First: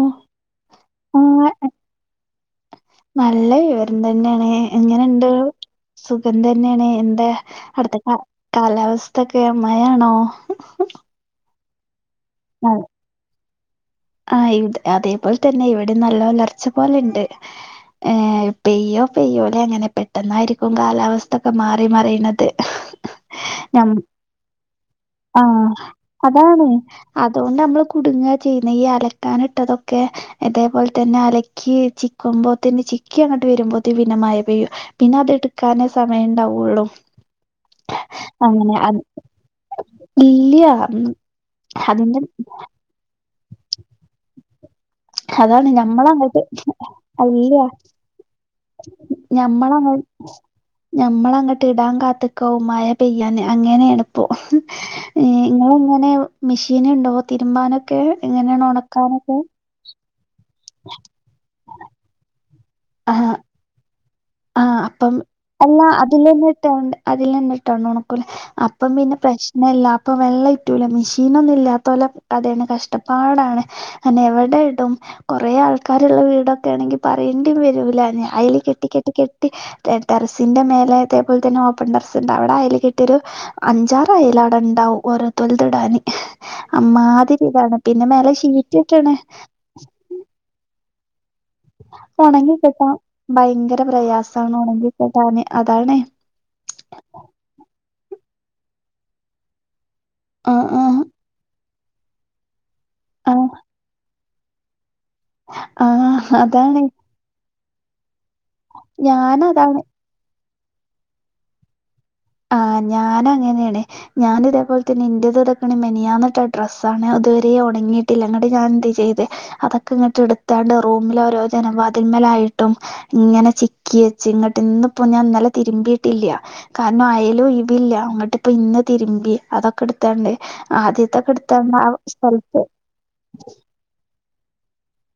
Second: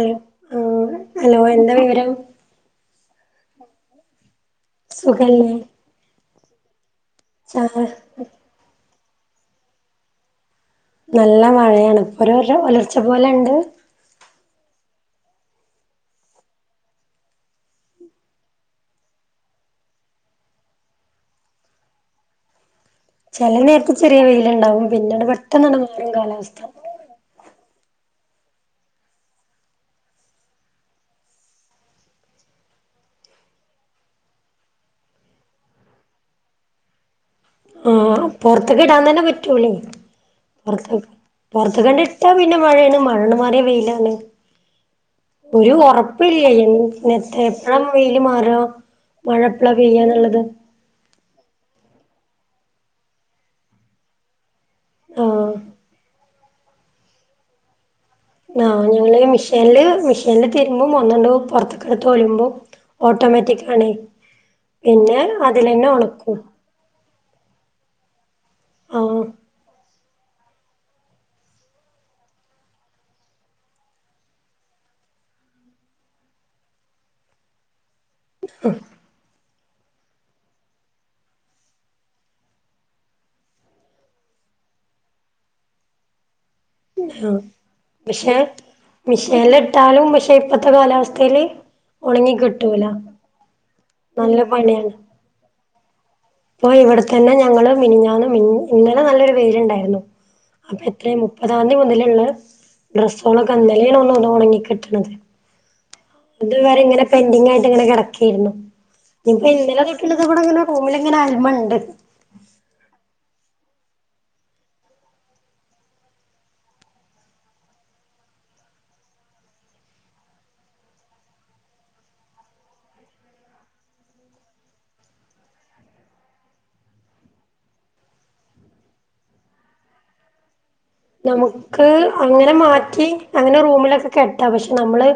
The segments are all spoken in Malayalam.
ഉം ഊ ഹലോ.. ആഹ് എന്താ വിവരം. നല്ല വിവരംതന്നെണ് എങ്ങനെണ്ട് സുഖല്ലേ സുഖം തെന്നെണ് എൻ നെ ചാ അവ്ട്ത്ത കാലാവസ്ഥക്കെ മഴയാണോ. നല്ല മഴയാണ് ഇപ്പെരെലർച്ച പോലണ്ട്. ആ ഇത് അതെപേൽതന്നെ ഇവടിം നല്ല ഒലർച്ചെപോലണ്ട്. ഏ പെയ്യോ പെയ്യൂലെ ങ്ങനെ പെട്ടെന്നായിരിക്കും കാലാവസ്ഥക്കെ മാറി മറിണത്. ചെല നേര്ത്ത് ചെറിയ വെയിലുണ്ടാവും പിന്നണ്ട് പെട്ടെന്നാണ്ട് മാറും കാലാവസ്ഥ. അതേണ്ടമ്മള് കുടുങ്ങാ ചെയ് ന്ന ഈ അലക്കാനിട്ടതൊക്കെ അതേ പോൽതന്നെ അലക്കി ചിക്കുമ്പേതിന് ചി ക്കൃങ്ങട്ട് വരുമ്പോതിന് പിന്നമയപെയ്യും പിന്നെ അത് എടുക്കാനേസമയണ്ടാവെള്ളു. ഉം പെർത്ക്ക് ഇടാൻതന്നെ പറ്റൂലെ. ഇല്ല്യ. പെർത്ത് ഉം അതിന്റെ പെർത്ക്ക്ങ്ങ്ട്ടാ പിന്നെ മഴയാണ് മഴാണ്ട് മാറിയാ വെയിലാണ്. അതാണ് ഞമ്മളങ്ങട്ട് ഒരുഒർപ്പില്ലെ എൻ അല്ല എപ്പളാ വെയില് മാറ? മഴപ്പ്ലവ പെയ്യാനുള്ളത് ഞമ്മളങ്ങോട്ട് ഇടാൻ കാത്തക്കാവ മമായ പെയ്യൻെ അങ്ങനെയാണ് ഇപ്പോ ആ ഏ ഇങ്ങള് എങ്ങനെ മെഷീന്ണ്ടോ തിരുമ്പാനൊക്കെ എങ്ങനേണ് ആ ഞങ്ങള് ഒണക്കാനൊക്കെ? മിഷീനില് മെഷീനില് തിരുമ്പും ഒന്നട്ട് പൊറത്തക്കെടുത്ത് ഒല്മ്പും ആഹ് ഓട്ടോമാറ്റിക് ആണ് പിന്നെ അതിലന്നെ ഒണക്കും ണ്ട് അതിൽന്നിട്ടോണ്ട് ഉണക്കൂല അപ്പം പിന്നെ ആഹ് പ്രശ്നല്ല ഇപ്പൊ വെള്ളം ഇറ്റുല മെഷീനൊന്നും ഇല്ലാത്തോലം കതാണ് കഷ്ടപ്പാടാണ് അന്നെ എവിടെ ഇടും കൊറെ ആൾക്കാരുള്ള വീടൊക്കെ ആണെങ്കിൽ പറയേണ്ടി വരൂല അയില് കെട്ടിക്കട്ട ടെറിസിന്റെ മേലെ അതേപോലെ തന്നെ ഓപ്പൺ ടെറസ്ണ്ട് അവിടെ അയല് കെട്ടിയൊരു അഞ്ചാറ അയലാട ണ്ടാവും ഓരോര്ത്തര്ത് ഇടാന് ആഹ് അമ്മാതിരിതാണ് പിന്നെ മേലെ ഷീറ്റിട്ട്ണ് താലും മിഷേ ഇപ്പത്തെ കാലാവസ്ഥല് ഒണങ്ങിക്കെട്ടാ ഭയങ്കര നല്ല പ്രയാസാണ് പണിയാണ് ഉണങ്ങിക്കെട്ടാന് അതാണ് ഇപ്പൊ ഇവിടെ തന്നെ ഞങ്ങള് മിനിഞ്ഞന്ന് മി ഇന്നലെ നല്ലൊരു വെയിലുണ്ടർന്നു ആ ആ എത്രയ മുപ്പതാംതീ മുതല്ള്ള ആഹ് ഡ്രസ്സോളക്കെ ഇന്നലാണ് ഒന്ന ഒന്ന് ഒണങ്ങി കിട്ടണത് ആ! ഇത് അതാണ്. വരെ ഇങ്ങനെ പെൻഡിങ് ആയിട്ട് ഇങ്ങനെ കെടക്കായിരുന്നു ഇപ്പോ ഞാനതാണ് ഇന്നലെ പിന്നത് വടെ ഇങ്ങനെ പോല് ഇങ്ങനെ അയല്മണ്ട് ആ ഞാനങ്ങനെയാണ് ഞാൻ ഇതേപോലെതന്നെ ഇൻ്റത് ഇതക്ക്ണ് മെനിയാന്നിട്ട ഡ്രസ്സാണ് ഇത് വരെ ഒണങ്ങിയിട്ടില്ല ന്നട്ട് ഞാൻ എന്ത് ചെയ്ത് അതൊക്കെ ഇങ്ങട്ട് ട്ത്താണ്ട് റൂമിലെ ഓരോ ജനവാതിന്മലായിട്ടും ഇങ്ങനെ ചിക്കി വെച്ച് ഇങ്ങട്ട് ഇന്ന് പോ ഞാൻ ന്നലെ തിരുമ്പിയിട്ടില്ലാ അയല് ഒഴിവില്ല ന്നട്ട് ഇപ്പ ഇന്ന് തിരുമ്പി അതൊക്കെ ടുത്താണ്ട് ആദ്യ നമുക്ക് അങ്ങനെ മാറ്റ ഇക്കി അങ്ങനെ റൂമിലൊക്കെ കെട്ട പക്ഷെ നമ്മള്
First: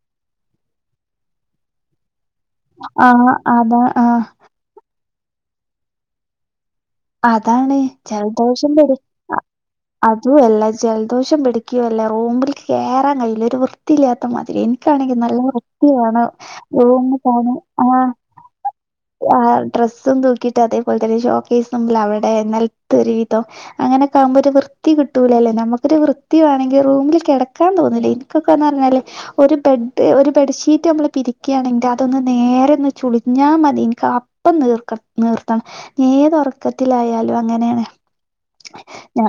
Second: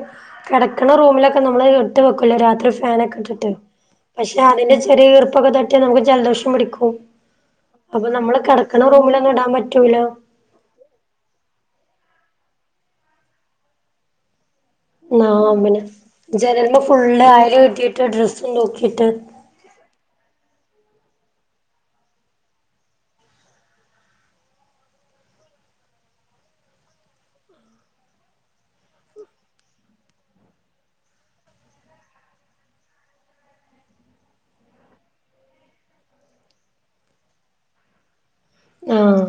കെടക്കണ റൂമിലൊക്കെ നമ്മള് ഇട്ട് വെക്കുലെ രാ [unintelligible] ആ ഫാനൊക്കെ ഇട്ടിട്ട് അതാ ആ പക്ഷെ അതിന്റെ ചെറിയ ഈർപ്പൊക്കെ തട്ടിയ നമുക്ക് ജലദോഷം പിടിക്കും അതാണ് അപ്പൊ നമ്മള് കെടക്കണ റൂമിലൊന്നും ഇടാൻ പറ്റൂല അതും അല്ല ജലദോഷം പിടിക്കുവല്ല റൂമിൽക്ക് കേറാൻ കഴിയൂല ഒരു വൃത്തിയില്ലാത്ത മാതിരേനി ഇക്കാണങ്കി ന്നാ നല്ല പിന്നെ വൃത്തിവേണം ജനൽമെ റൂമ് ഫുള്ള് അയല് കാണാൻ കെട്ടിയിട്ട് ഡ്രസ്സും തൂക്കിയിട്ട് [unintelligible] ഡ്രസ്സും തൂക്കിയിട്ട് അതേപോലെ തന്നെ ഷോക്കേസ ഒന്നല്ല അവടെ നെലത്ത് ഒരു വിതം അങ്ങനൊക്കെ ആകുമ്പോഒരു വൃത്തി കിട്ടൂല അല്ലേ നമുക്കൊരു വൃത്തി വേണങ്കി റൂമില് കെടക്കാൻ തോന്നൂല്ലനി ഇക്കൊക്കെ ന്നറഞ്ഞാല് ഒരു ബെഡ് ഒരു ബെഡ്ഷീറ്റ് അമ്മള് പിരിക്കാണെങ്കിൽ അതൊന്ന് നേരെ ഒന്ന് ചുളിഞ്ഞാ മതി ഇൻക്ക ഇപ്പം നീർക്കണം നീർത്തണം ഏത് ഉറക്കത്തിലായാലും അങ്ങനെണ് ആഹ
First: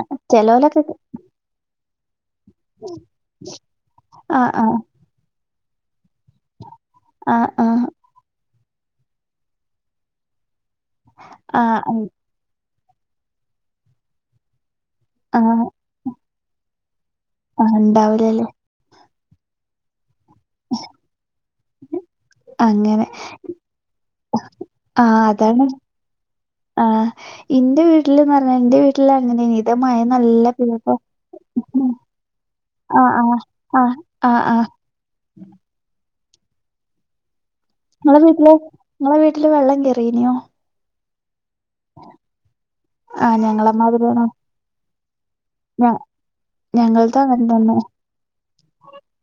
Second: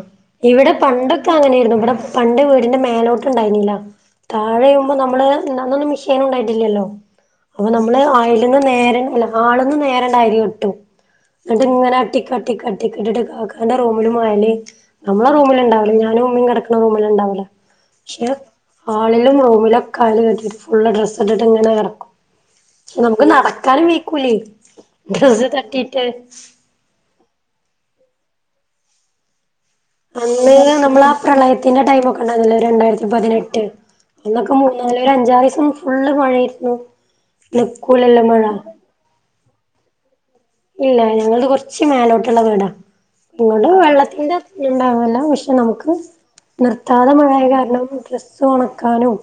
ഇവിടെ പണ്ടൊക്കെ അങ്ങനെയായിരുന്നു ഇവിടെ പണ്ട് വീടിന്റെ മേലോട്ട് ഉണ്ടായിന്നില്ല ആ ആ താഴെയുമ്പോ നമ്മള് അന്നൊന്നും മിഷീനും ണ്ടായിട്ടില്ലല്ലോ ആ ആ അപ്പൊ നമ്മള് ആ [unintelligible] നേരെ അല്ല ഹാളിന്ന് നേരെങ്ങട്ട് അയല് കെട്ടും ആ ന്നട്ട് ഇങ്ങനെ അൻ അട്ടിക്കട്ടി അട്ടിക്കട്ടിക്ക് ഇട്ടിട്ട് കാക്കാൻ്റെ റൂമിലും അയല് നമ്മല് ആഹ അളിഞ്ഞാനും ഉമ്മി കെടക്കണ റൂമിലുണ്ടാവുല ആഹ ണ്ടാവൂലലെ ഹാളിലും റൂമിലൊക്കെ അയല് കെട്ടിട്ട് ഫുള്ള് ഡ്രസ്സ് ഇട്ടിട്ട് ഇങ്ങനെ കറക്കും അങ്ങനെ. നമ്ക്ക് നടക്കാനും വീയ്ക്കൂലേ ഡ്രസ്സ് തട്ടീട്ട് ആഹ് ഇന്റെ വീട്ടില്ന്നർഞ്ഞാ ഇന്റെ വീട്ടില് അങ്ങെനേ അന്ന് നമ്മളാ പ്രളയത്തിന്റെ ഉം ടൈമാെക്കെ ണ്ടായ്ര്ന്നില്ലേ ആ രണ്ടായ്രത്തി ആ പതിനെട്ട് ആ ആ അന്നൊക്കെ ആ മു ന്നല്ല ഒരഞ്ചാറീസം ഫുള്ള് മഴേയ്ര്ന്നു ങ്ങളെ വീട്ടില് നങ്ങളെ വീട്ടില് വെള്ളം കേറീന്യോ ഇല്ല ഞങ്ങൾത് കൊർച്ച് മേലോട്ട്ള്ള വീടാ ആ ഇങ്ങോട്ട് ഞങ്ങളെ മാതിരിയാണ്. വെള്ളത്തിന്റെ ണ്ടാവൂലാ പഷ് ഞ നമുക്ക് നിർത്താതെ ഞങ്ങൾതും അങ്ങൻ മഴേയ തന്നെ. കാരണം ഡ്രസ്സ് ഒണക്കാനും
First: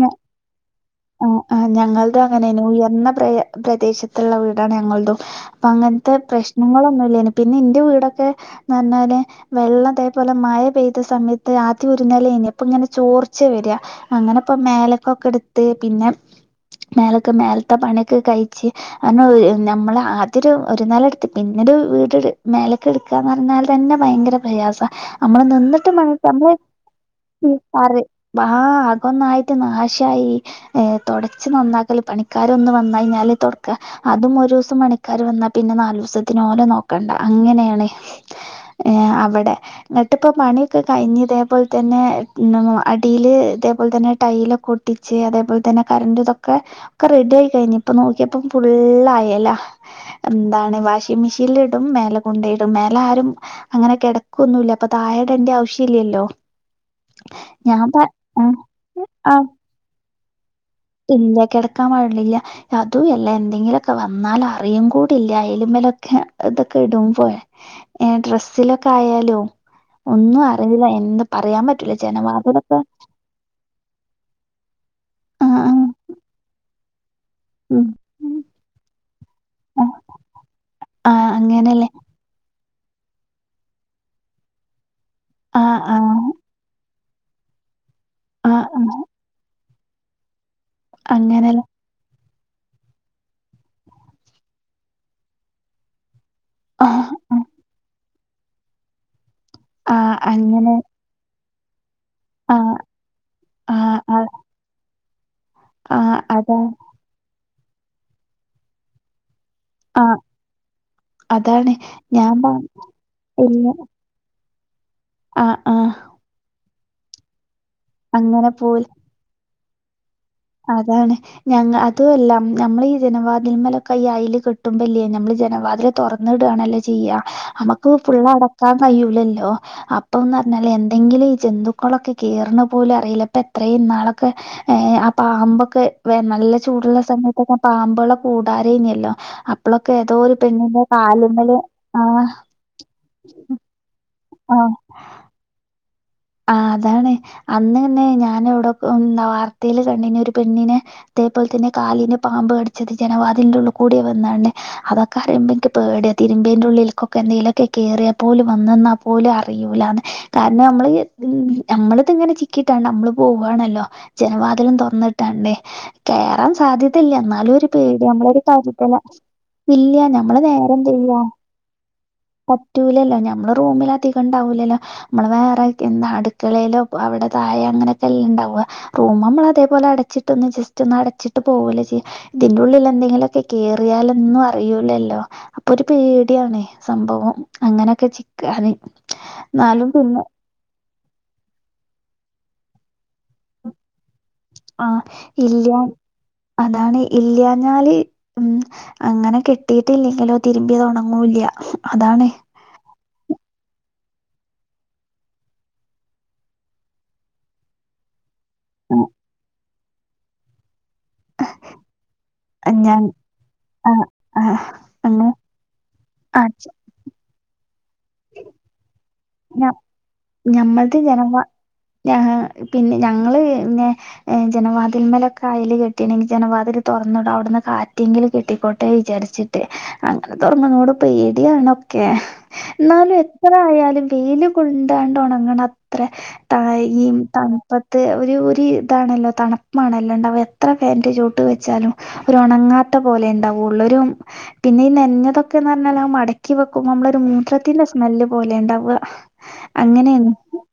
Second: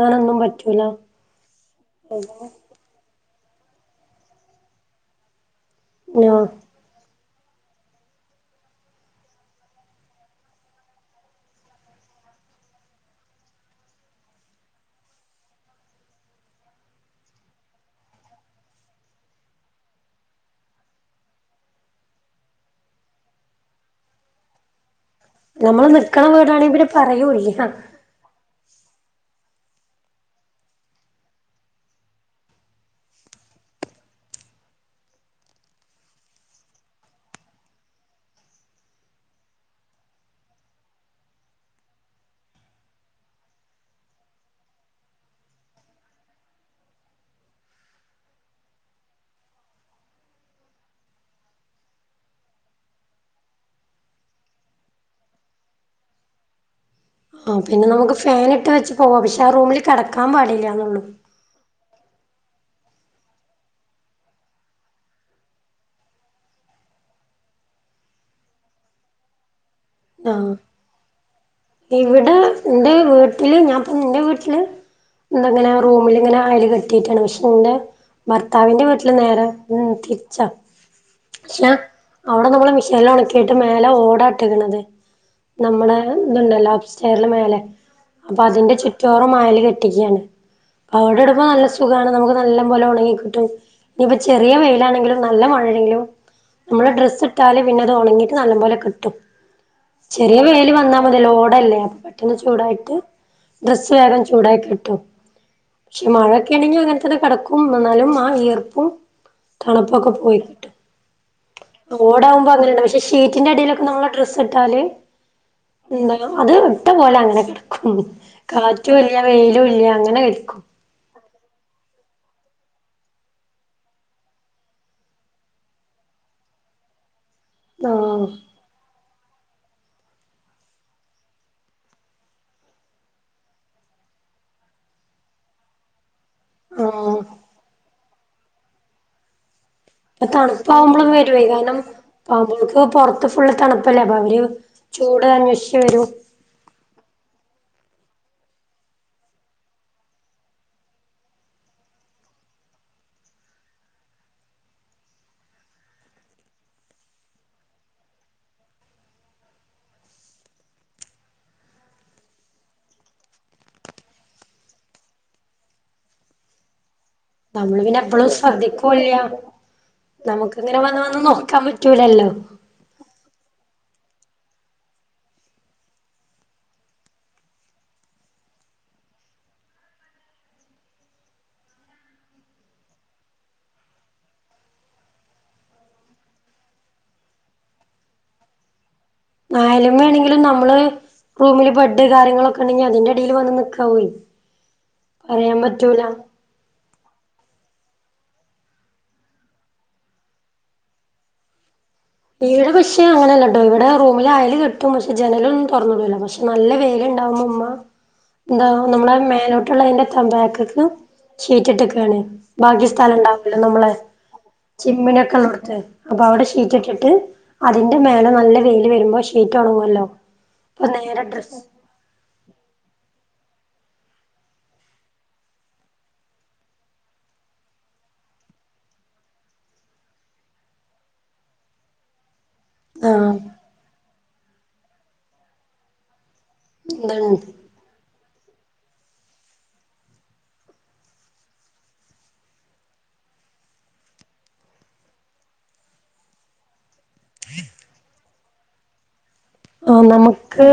ഞ പറ്റൂലാ ആഹ് ആഹ് ഞങ്ങൾതും അങ്ങനേനി ഉയർന്ന പ്രയ പ്രദേശത്ത്ള്ള വീടാണ് ഞങ്ങൾതും പ്പ അങ്ങൻത്തെ ആ പ്രശ്നങ്ങളൊന്നുംല്ലേനി പിന്നെ ഇന്റെ വീടൊക്കെ ന്നർഞ്ഞാല് വെള്ളം തേ പോലെ മഴ പെയ്ത സമയത്ത് ആദ്യം ഒരു നെലേനി അപ്പാെങ്ങെനെ ചോർച്ച വെരാ അങ്ങനെപ്പം മേലെക്കൊക്കെട്ത്ത് പിന്നെ മേലക്ക് മേൽത്തെ പണ്യൊക്കെ കയ്ച്ച് കാരണം നമ്മള് ആദ്യാെരു ഒര് നെലട്ത്ത് പിന്നൊരു വീട് മേലെക്ക് ട് ക്കാന്നർഞാൽ തന്നെ ഭയെങ്കെര പ്രയാസാ അമ്മള് നമ്മള് നിന്ന്ട്ട് നിക്കണ പണിയെടുക്ക നമ്മള് വീടാണെങ്കി പിന്നെ പറയൂല്ല [unintelligible] വഹാ അ കൊന്നായ്ട്ട് നാശായി ഏന് തൊടച്ച് നന്നാക്കലെ പണിക്കാരൊന്ന് വന്നയ്ഞ്ഞാല് തൊട്ക്കാ അതും ഒരൂസം പണിക്കാര് വന്നാ പിന്നെ നാലൂസത്തിന് ഓലെ നോക്കണ്ട അങ്ങെനേണ് ഏഹ് അവടെ ന്നട്ട്പ്പം പണ്യൊക്കെ കയ്ഞ്ഞ് തേ പോൽ തന്നെ [unintelligible] അടീല് തേ പോൽ തന്നെ ടൈലാെക്കെ ഒ പിച്ചേ അതേ പോയ് തന്നെ കരണ്ട് തൊക്കെ ഒക്കെ റെഡി ആയി കഴിഞ്ഞ് ഇപ്പം നോക്കിയപ്പം ഫുള്ളയലാ എന്താണ് വാഷിംഗ്‌ മിഷീൻല് ഇടും മേലെ കൊണ്ടാേയ്ടും മേലെ ആരും അങ്ങെനെ കെടെക്കൊന്നും ഇല്ല അപ്പാെ താഴെ ഇടെണ്ട്യെ ആവശ്യല്ല്യല്ലോ ആഹ് പിന്നെ നമുക്ക് ഫാനിട്ട് വെച്ച് പോവാം ആഹ്. പക്ഷെ ആ റൂമില് കെടക്കാൻ പാടില്ലായെന്നാെള്ളു ഇല്ല കെടെക്കാൻ പാടില്ല്യാ അതും എല്ല എന്തെങ്കിലൊക്കെ വന്നാൽ അറിയും കൂടില്ല അയല്മലൊക്കെ ഇതൊക്കെ ഇടുമ്പെ ഏഹ് ഡ്രെസ്സിലൊക്കെ ആയാലും ഒന്നും ആ അറീലാ എൻ പറയാൻ പറ്റൂല ജനവാദിലൊക്കെ ഇല്ല ഞാൻപ്പോ ഇന്റെ വീട്ട്ല് ആഹ് എന്ത്ങ്ങെനെ ആഹ് റൂമില്ങ്ങെനെ അയല് കെട്ടീക്കാണ് പക്ഷെ ന്റെ ഉം ഉം ഭർത്താവിന്റെ വീട്ടില് നേരെ ഉം ആഹ് തിരിച്ചാ ആഹ് പക്ഷാ അങ്ങനെല്ലേ. അവടെ നമ്മള് മെഷേൻല് അലക്കിയിട്ട് മേലെ ഓടാ ഇട്ട്ക്ക്ണത്‌ ആഹ് നമ്മടെ ആഹ് ത്ണ്ടല്ലോ അപ്സ് ചെര്ല് മേലെ അപ്പോ ആഹ് അതിന്റെ ആഹ് ചുറ്റോറം മായല് കെട്ടിക്ക്യാണ് അതോണ്ട് അവിടെപ്പോ അങ്ങനെല്ലേ. നല്ല സു സുഖാണ് നമുക്ക് നല്ലം പോലെ ഒണെങ്ങി കിട്ടും ഇനിയിപ്പം ചെറിയ വെയ്ലാണെങ്കിലും നല്ല മഴേണെങ്കിലും നമ്മള് ആഹ് ആഹ് ഡ്രസ്സ്ട്ടാല് പിന്നെ അത് ഒണെങ്ങീട്ട് നല്ലം പോലെ ക് ആഹ് ചെറിയ വെയില് അങ്ങനെ വന്നാ മതി റോഡല്ലേ അ ഒന്ന് ആഹ് ചൂടായിട്ട് ഡ്രസ്സ് ആഹ് വേഗം ആഹ് ചൂടായി കിട്ടും പക്ഷെ ആഹ് അതാണ് മഴക്കേണെങ്കി [unintelligible] [unintelligible] കടക്കും എന്നാലും ആ വിയർപ്പും തണുപ്പൊക്കെ ആഹ് പോയി കിട്ടും അതാണ് ഞാൻ പ ഓടാകുമ്പോ അങ്ങനെണ്ട് പക്ഷെ ഷീറ്റിന്റെ ഇല്ല അടീലൊക്കെ നമ്മള് ഡ്രസ്സ്ട്ടാല് ആഹ് അഹ് എന്തായാലും അത് ഇട്ട പോലെ അങ്ങെനെ കെടെക്കും അങ്ങനെ പോയി കാറ്റൂല്ല വെയിലും ഇല്ല്യാ അങ്ങെനെ കെട്ക്കും അതാണ് ഞങ്ങ അതു അല്ലാ നമ്മള് ഈ ജനവാതിൽമലൊക്കെ ഈ അയില് കെട്ടുമ്പല്ലേ ഞമ്മള് ജനവാത്‌ല് തൊർന്ന്ടാണല്ലാെ ചെയ്യാ അമ്മക്ക് ആഹ് ഫുള്ള് അടക്കാൻ കയ്യൂലല്ലോ അപ്പോന്നർഞ്ഞാല് എന്തെങ്കിലും ഈ ജന്തുക്കളൊക്കെ കേറ്ണ് പോലും അറിയില്ല പ്പെത്രേ ഇന്നാളൊക്കെ ഏഹ് അ ആഹ് മ്പൊക്കെ വെ നല്ല ചൂടുള്ള ആഹ് സമയത്തൊക്കെ പാമ്പ്കളെ കൂടാരേയ്ന്യല്ലോ അ പ്പാെ തണ്പ്പാവുമ്പളും വര്വേ കാര്ണം ആഹ് പാമ്പ്കൾക്ക് പാെർ ത്ത് ഫുള്ള് തണ്പ്പല്ലെ അപ്പോ അവര് ആ ചൂട് അന്വേഷിച്ച്‌ വെരും ആഹ് അതാണ് അന്നന്നെ ഞാനൊവ്ടെ ഉം വാർത്തേല് കണ്ടീനി ഒര് പെണ്ണിനെ തേ പോൽ തന്നെ കാലിന് പാമ്പ് കടിച്ചത് ജനവാദിൽന്റെ ഉള്ള് കൂടി വന്നാണ്ട് അതൊക്കെ അറിയുമ്പോ എനിക്ക് പേടിയ തിരുമ്പീന്റെ ഉള്ളീൽക്കൊക്കെ എന്തെയിലൊക്കെ കേയറിയ പോലും വന്ന് ന്ന പോലും അറയൂലാന്ന് കാരണം നമ്മള് നമ്മളിത് ഇങ്ങനെ ചിക്കിട്ടാണ് നമ്മള് പോവാണല്ലോ ജനവാതിലും തുറന്നിട്ടാണ്ട് കേറാൻ സാധ്യതല്ല എന്നാലും ഒരു നമ്മള് പിന്നെ പേടി നമ്മളൊ എപ്പളും ഒരു കാരുതലാ ശ്രദ്ധിക്കൂല്ല ഇല്ല നഞമ്മള് നമുക്കിങ്ങനെ വന്ന് നേരെന്ത്യ്യ വന്ന് നോക്കാൻ പറ്റൂലല്ലോ പറ്റൂലല്ലോ നമ്മള് റൂമിലധക്കണ്ടാവില്ലല്ലോ നമ്മൾ വേറെ ഇന്ന അടുക്കളേലോ അവിടെ താഴെ അങ്ങനൊക്കല്ലെ ണ്ടാവുക റൂം മമ്മളതേപോലെ അടച്ചിട്ടൊന്ന് ജസ്റ്റ് ഒന്ന് അടച്ചിട്ട് പോവൂലേ ചെ തിന്റുള്ളിൽ എന്തെങ്കിലൊക്കെ കേയറിയാലൊന്നും അറിയൂലല്ലോ അപ്പൊര് പേട്യാണ് സംഭവം അങ്ങനൊക്കെ ചിക്കാന് എന്നാലും പിന്നെ ആയ്ല്മ്മേണങ്കിലും നമ്മള് റൂമില് ബെഡ് കാര്യങ്ങളൊക്കെ ണ്ടെങ്കി അതിന്റടീല് വന്ന് നിക്കാവുഎ ആ ഇല്ല്യ അതാണെ ഇല്ല്യാഞ്ഞാല് ഉം അങ്ങനെ കെട്ടീട്ടില്ലെങ്കിലോ തിരുമ്പ്യതൊണങ്ങൂല്ല്യ അതാണെ ഈടെ പക്ഷെ അങ്ങനല്ലട്ടോ ഇവിടെ റൂമില യൽ കെട്ടും പക്ഷെ ജനലൊന്നും തൊർന്ന്ടൂല പക്ഷെ നല്ല വെയില്ണ്ടാവുമ്പോ മ്മ താവു ഉം, നമ്മളെ മേലോട്ട്ള്ളതിന്റെ തമ്പാക്ക്ക്ക് ഷീറ്റിട്ടക്കാണ് ബാക്കി ഞാൻ സ്ഥലംണ്ടാവുല്ലോ ആ നമ്മളെ ആ അങ്ങനെ ചിമ്മിണ്യോക്കെള്ളോട്ത്ത് ആ അപ്പവിടെ ഷീറ്റിട്ടില ട്ട് അതിന്റെ മേലെ നല്ല വെയില് വരുമ്പോ ഞ- ഷീറ്റൊണങ്ങല്ലോ അത് നേരെ ഡ്രസ് ഞ പിന്നെ ഞങ്ങള് ന്നെ എ ജനവാതിൽമലൊക്കെ അയൽ കെട്ടീണെങ്കി ജനവാതിൽ തൊർന്ന്ടും ഔട്ന്ന് കാറ്റെങ്കിലും കിട്ടിക്കോട്ടെ വിചാർച് ട്ട് അങ്ങൻ തൊർന്ന്ണോട് പേട്യാണൊക്കെ ന്നാലു ആഹ് എത്രായാലും വെയിൽ കൊണ്ടാണ്ടൊണങ്ങണ ത്ര തായിം ത എന്താണ് പ്പത്തെ ഒരു ഒര് താണല്ലോ തണ്പ്പാണല്ലോ ണ്ടാവ എത്ര ഫേന്റെ ചോട്ട് വെച്ചാലും ഒരൊണങ്ങാത്ത പോലെ ണ്ടാവൊള്ളൂ ഒരു പിന്നെ ഈ നെൻഞതൊക്കെന്നർഞാലാ മടക്കി വെക്കുമ്പോ മ്മളൊര് മൂത്രത്തിന്റെ സ്മെല്ല് പോലെ ണ്ടാവ ആ നമക്ക്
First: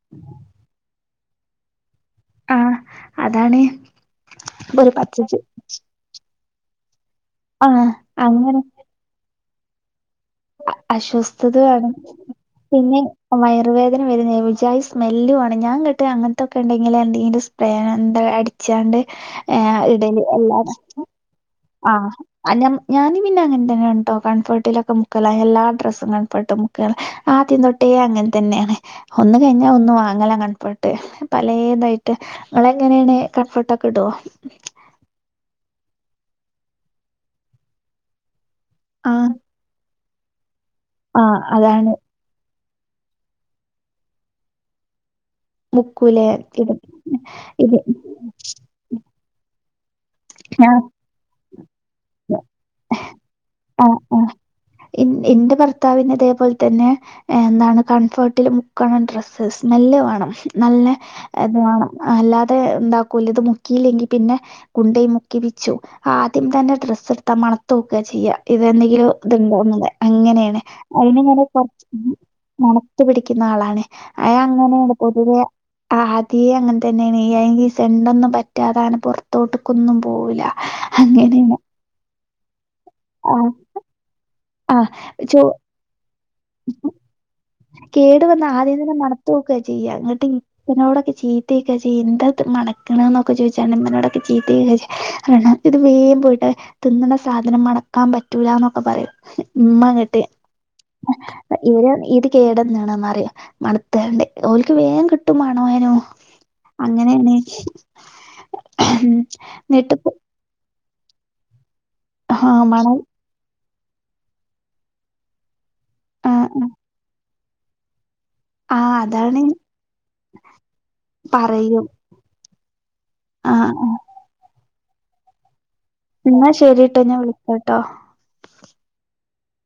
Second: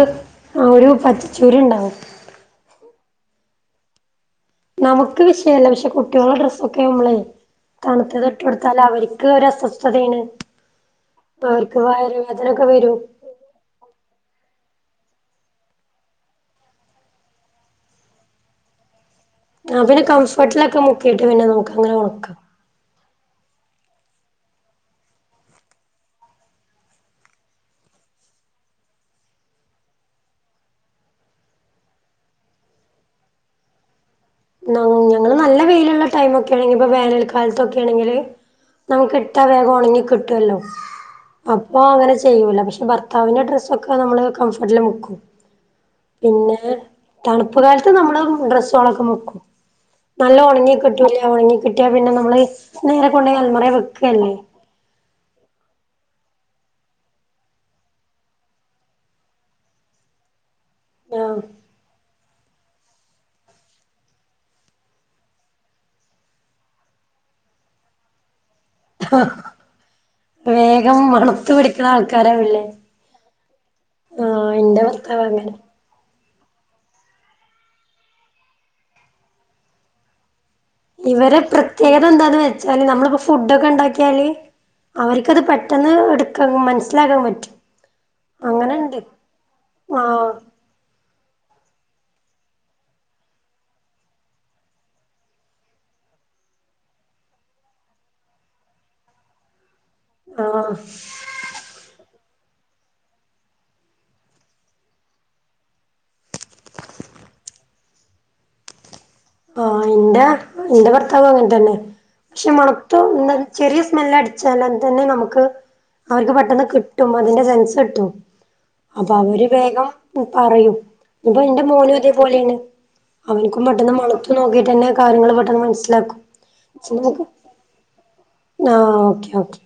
ആ ഒരു പച്ചചൂര്ണ്ടാവും ആഹ് അതാണ് ഒരു നമുക്ക് പച്ചച്ച് വിഷയല്ല പക്ഷെ കുട്ട്യാളെ ഡ്രസ്സൊക്കെ യമ്മളെ ആഹ് തണുത്തത് അങ്ങനെ ഇട്ടൊട്ത്താല് അവര് ക്ക് ഒരസ്വസ്ഥതതേണ് അ അശ്വസ്ഥകാണും വരും പിന്നെ വയറുവേദന വരുന്നെ ഒര്ജായി സ്മെല്ലു ആണ് ഞാൻ കേട്ടെ അങ്ങൻത്തൊക്കെ ണ്ടെങ്കിൽ എന്തെങ്കിലും പേന ന്താ അടിച്ചാണ്ട് ഏഹ് ആ പിന്നെ ഇടല് അല്ലാതെ കംഫർട്ടിലൊക്കെ മുക്കിയിട്ട് പിന്നെ നോക്ക് ആഹ് അൻ ഞാനും പിന്നങ്ങൻ തന്നേണ് ട്ടോ കൺഫേട്ട്ലൊക്കെ മുക്കല എല്ലാ ഡ്രസ്സും കൺഫേട്ട് മുക്കല ആദ്യം തൊട്ടേ അങ്ങൻ തന്നേണ് ഒന്ന് കഴിഞ്ഞാ ഒന്ന് വാങ്ങല കൺഫേർട്ട് പലേതായിട്ട് ങ്ങളെങ്ങനേണ് കംഫർട്ടൊക്കെ ടോ നങ് ഞങ്ങൾ നല്ല വെയ് ള്ള ടൈമൊക്കേണെങ്കിൽ പ്പ വേനൽക്കാൽത്തൊക്കേണെങ്കില് ആഹ് നമ്മക്ക്ട്ടാ വേഗൊണങ്ങി കിട്ട്വല്ലോ ആഹ് അപ്പൊ അതാണ് അങ്ങ നെ ചെയ്യൂല പക്ഷെ ഭർത്താവിന്റെ ഡ്രസ്സൊക്കെ നമ്മള് കംഫർട്ടിൽ മുക്കും മുക്കൂലേ പിന്നെ ഇത് തണുപ്പ് ഇത് കാൽത്ത് നമ്മള ഡ്രെസ്സ റ്റോളൊക്കെമുക്കും നല്ല ഒണങ്ങി ഞാൻ ഇല്ല്യ ഒണങ്ങി കിട്ട്യാ പിന്നെ നമ്മള് നേരെ കൊണ്ടോയി അൽമറെ വെക്കല്ലേ ഇൻ ഇന്റെ ഭർത്താവിന് അതേപോൽ തന്നെ എന്താണ് കംഫേട്ടിൽ മുക്കണം ഡ്രസ്സ് സ്മെല്ല് വാണം നല്ല ആഹ് എന്തുവേണം അല്ലാതെ ന്താക്കൂല ത് മുക്കീല്ലെങ്കി പിന്നെ കുണ്ടൈ മുക്കിപിച്ചും ആദ്യം തന്നെ ഡ്രസ്സ്ട്ത്താ മണത്തോക്ക ചെയ്യ ഇതെന്തെങ്കിലും ഇത്ണ്ടോന്ന് അങ്ങനേണ്. വേഗം അയിനിങ്ങനെ മണത്ത് കൊറച്ച് പിടിക്കണ ആൾക്കാരാവില്ലേ മണത്തു പിടിക്കുന്ന ആളാണ് അയ് ആഹ് ഇന്റെ അങ്ങനേണ് ഭർത്താവ് പൊതുവെ അങ്ങനെ ആദ്യേ അങ്ങനെ തന്നേണ് ഈ അയ്നീ സെന്റൊന്നും പറ്റാതാണ് പൊറത്തോട്ട്ക്കൊന്നും പോവൂല. ഇവരെ അങ്ങനെയാണ് പ്രത്യേകത എന്താന്ന് വെച്ചാല് നമ്മളിപ്പോ ആഹ് ഫുഡൊക്കെ ഒണ്ടാക്ക്യാല് ആഹ് ചോ അവർക്കത് പെട്ടെന്ന് എടുക്കാ മനസ്സിലാക്കാൻ പറ്റും കേട് വന്നാ ആദ്യം തന്നെ അങ്ങനെണ്ട് മണത്തോക്കുവാ ചെയ്യാ അങ്ങട്ട് ആഹ് അനോടൊക്കെ ചീത്തയിക്കാ ചെയ്യാ എന്താ ഇത്ര മണക്കണ് എന്നൊക്കെ ചോദിച്ചാ മനോടൊക്കെ ചീത്തയായി എന്ന് ചോയിച്ചാ ഇത് വേഗം പോയിട്ട് തിന്നുന്ന സാധനം മണക്കാൻ പറ്റൂല എന്നൊക്കെ പറയും ഇമ്മാങ്ങാട്ട് ആഹ് ഇത് കേടുവന്ന ആണെന്നറിയാം മണത്തോണ്ട് ഓല്ക്ക് വേഗം കിട്ടും മണം അയിനു അങ്ങനെയാണ് ആഹ് എന്നിട്ട് എന്റെ എന്റെ ഭർത്താവ് അങ്ങനെ തന്നെ ആ പക്ഷെ മണം മണത്തു ചെറിയ സ്മെല്ല് അടിച്ചാല് തന്നെ നമുക്ക് ആ അവർക്ക് പെട്ടെന്ന് കിട്ടും അതിന്റെ സെൻസ് കിട്ടും ആ അപ്പൊ അതാണ് അവര് വേഗം പറയും ഇപ്പൊ എന്റെ പറയും മോനും ഇതേപോലെയാണ് ആ അവനക്കും പെട്ടന്ന് മണുത്തു നോക്കിട്ട്തന്നെ കാര്യങ്ങൾ പെട്ടെന്ന് മനസ്സിലാക്കും എന്നാ ശെരീട്ടോ ഞാൻ പിന്നെ വിളിക്കാട്ടോ ആഹ് ഓക്കെ ഓക്കെ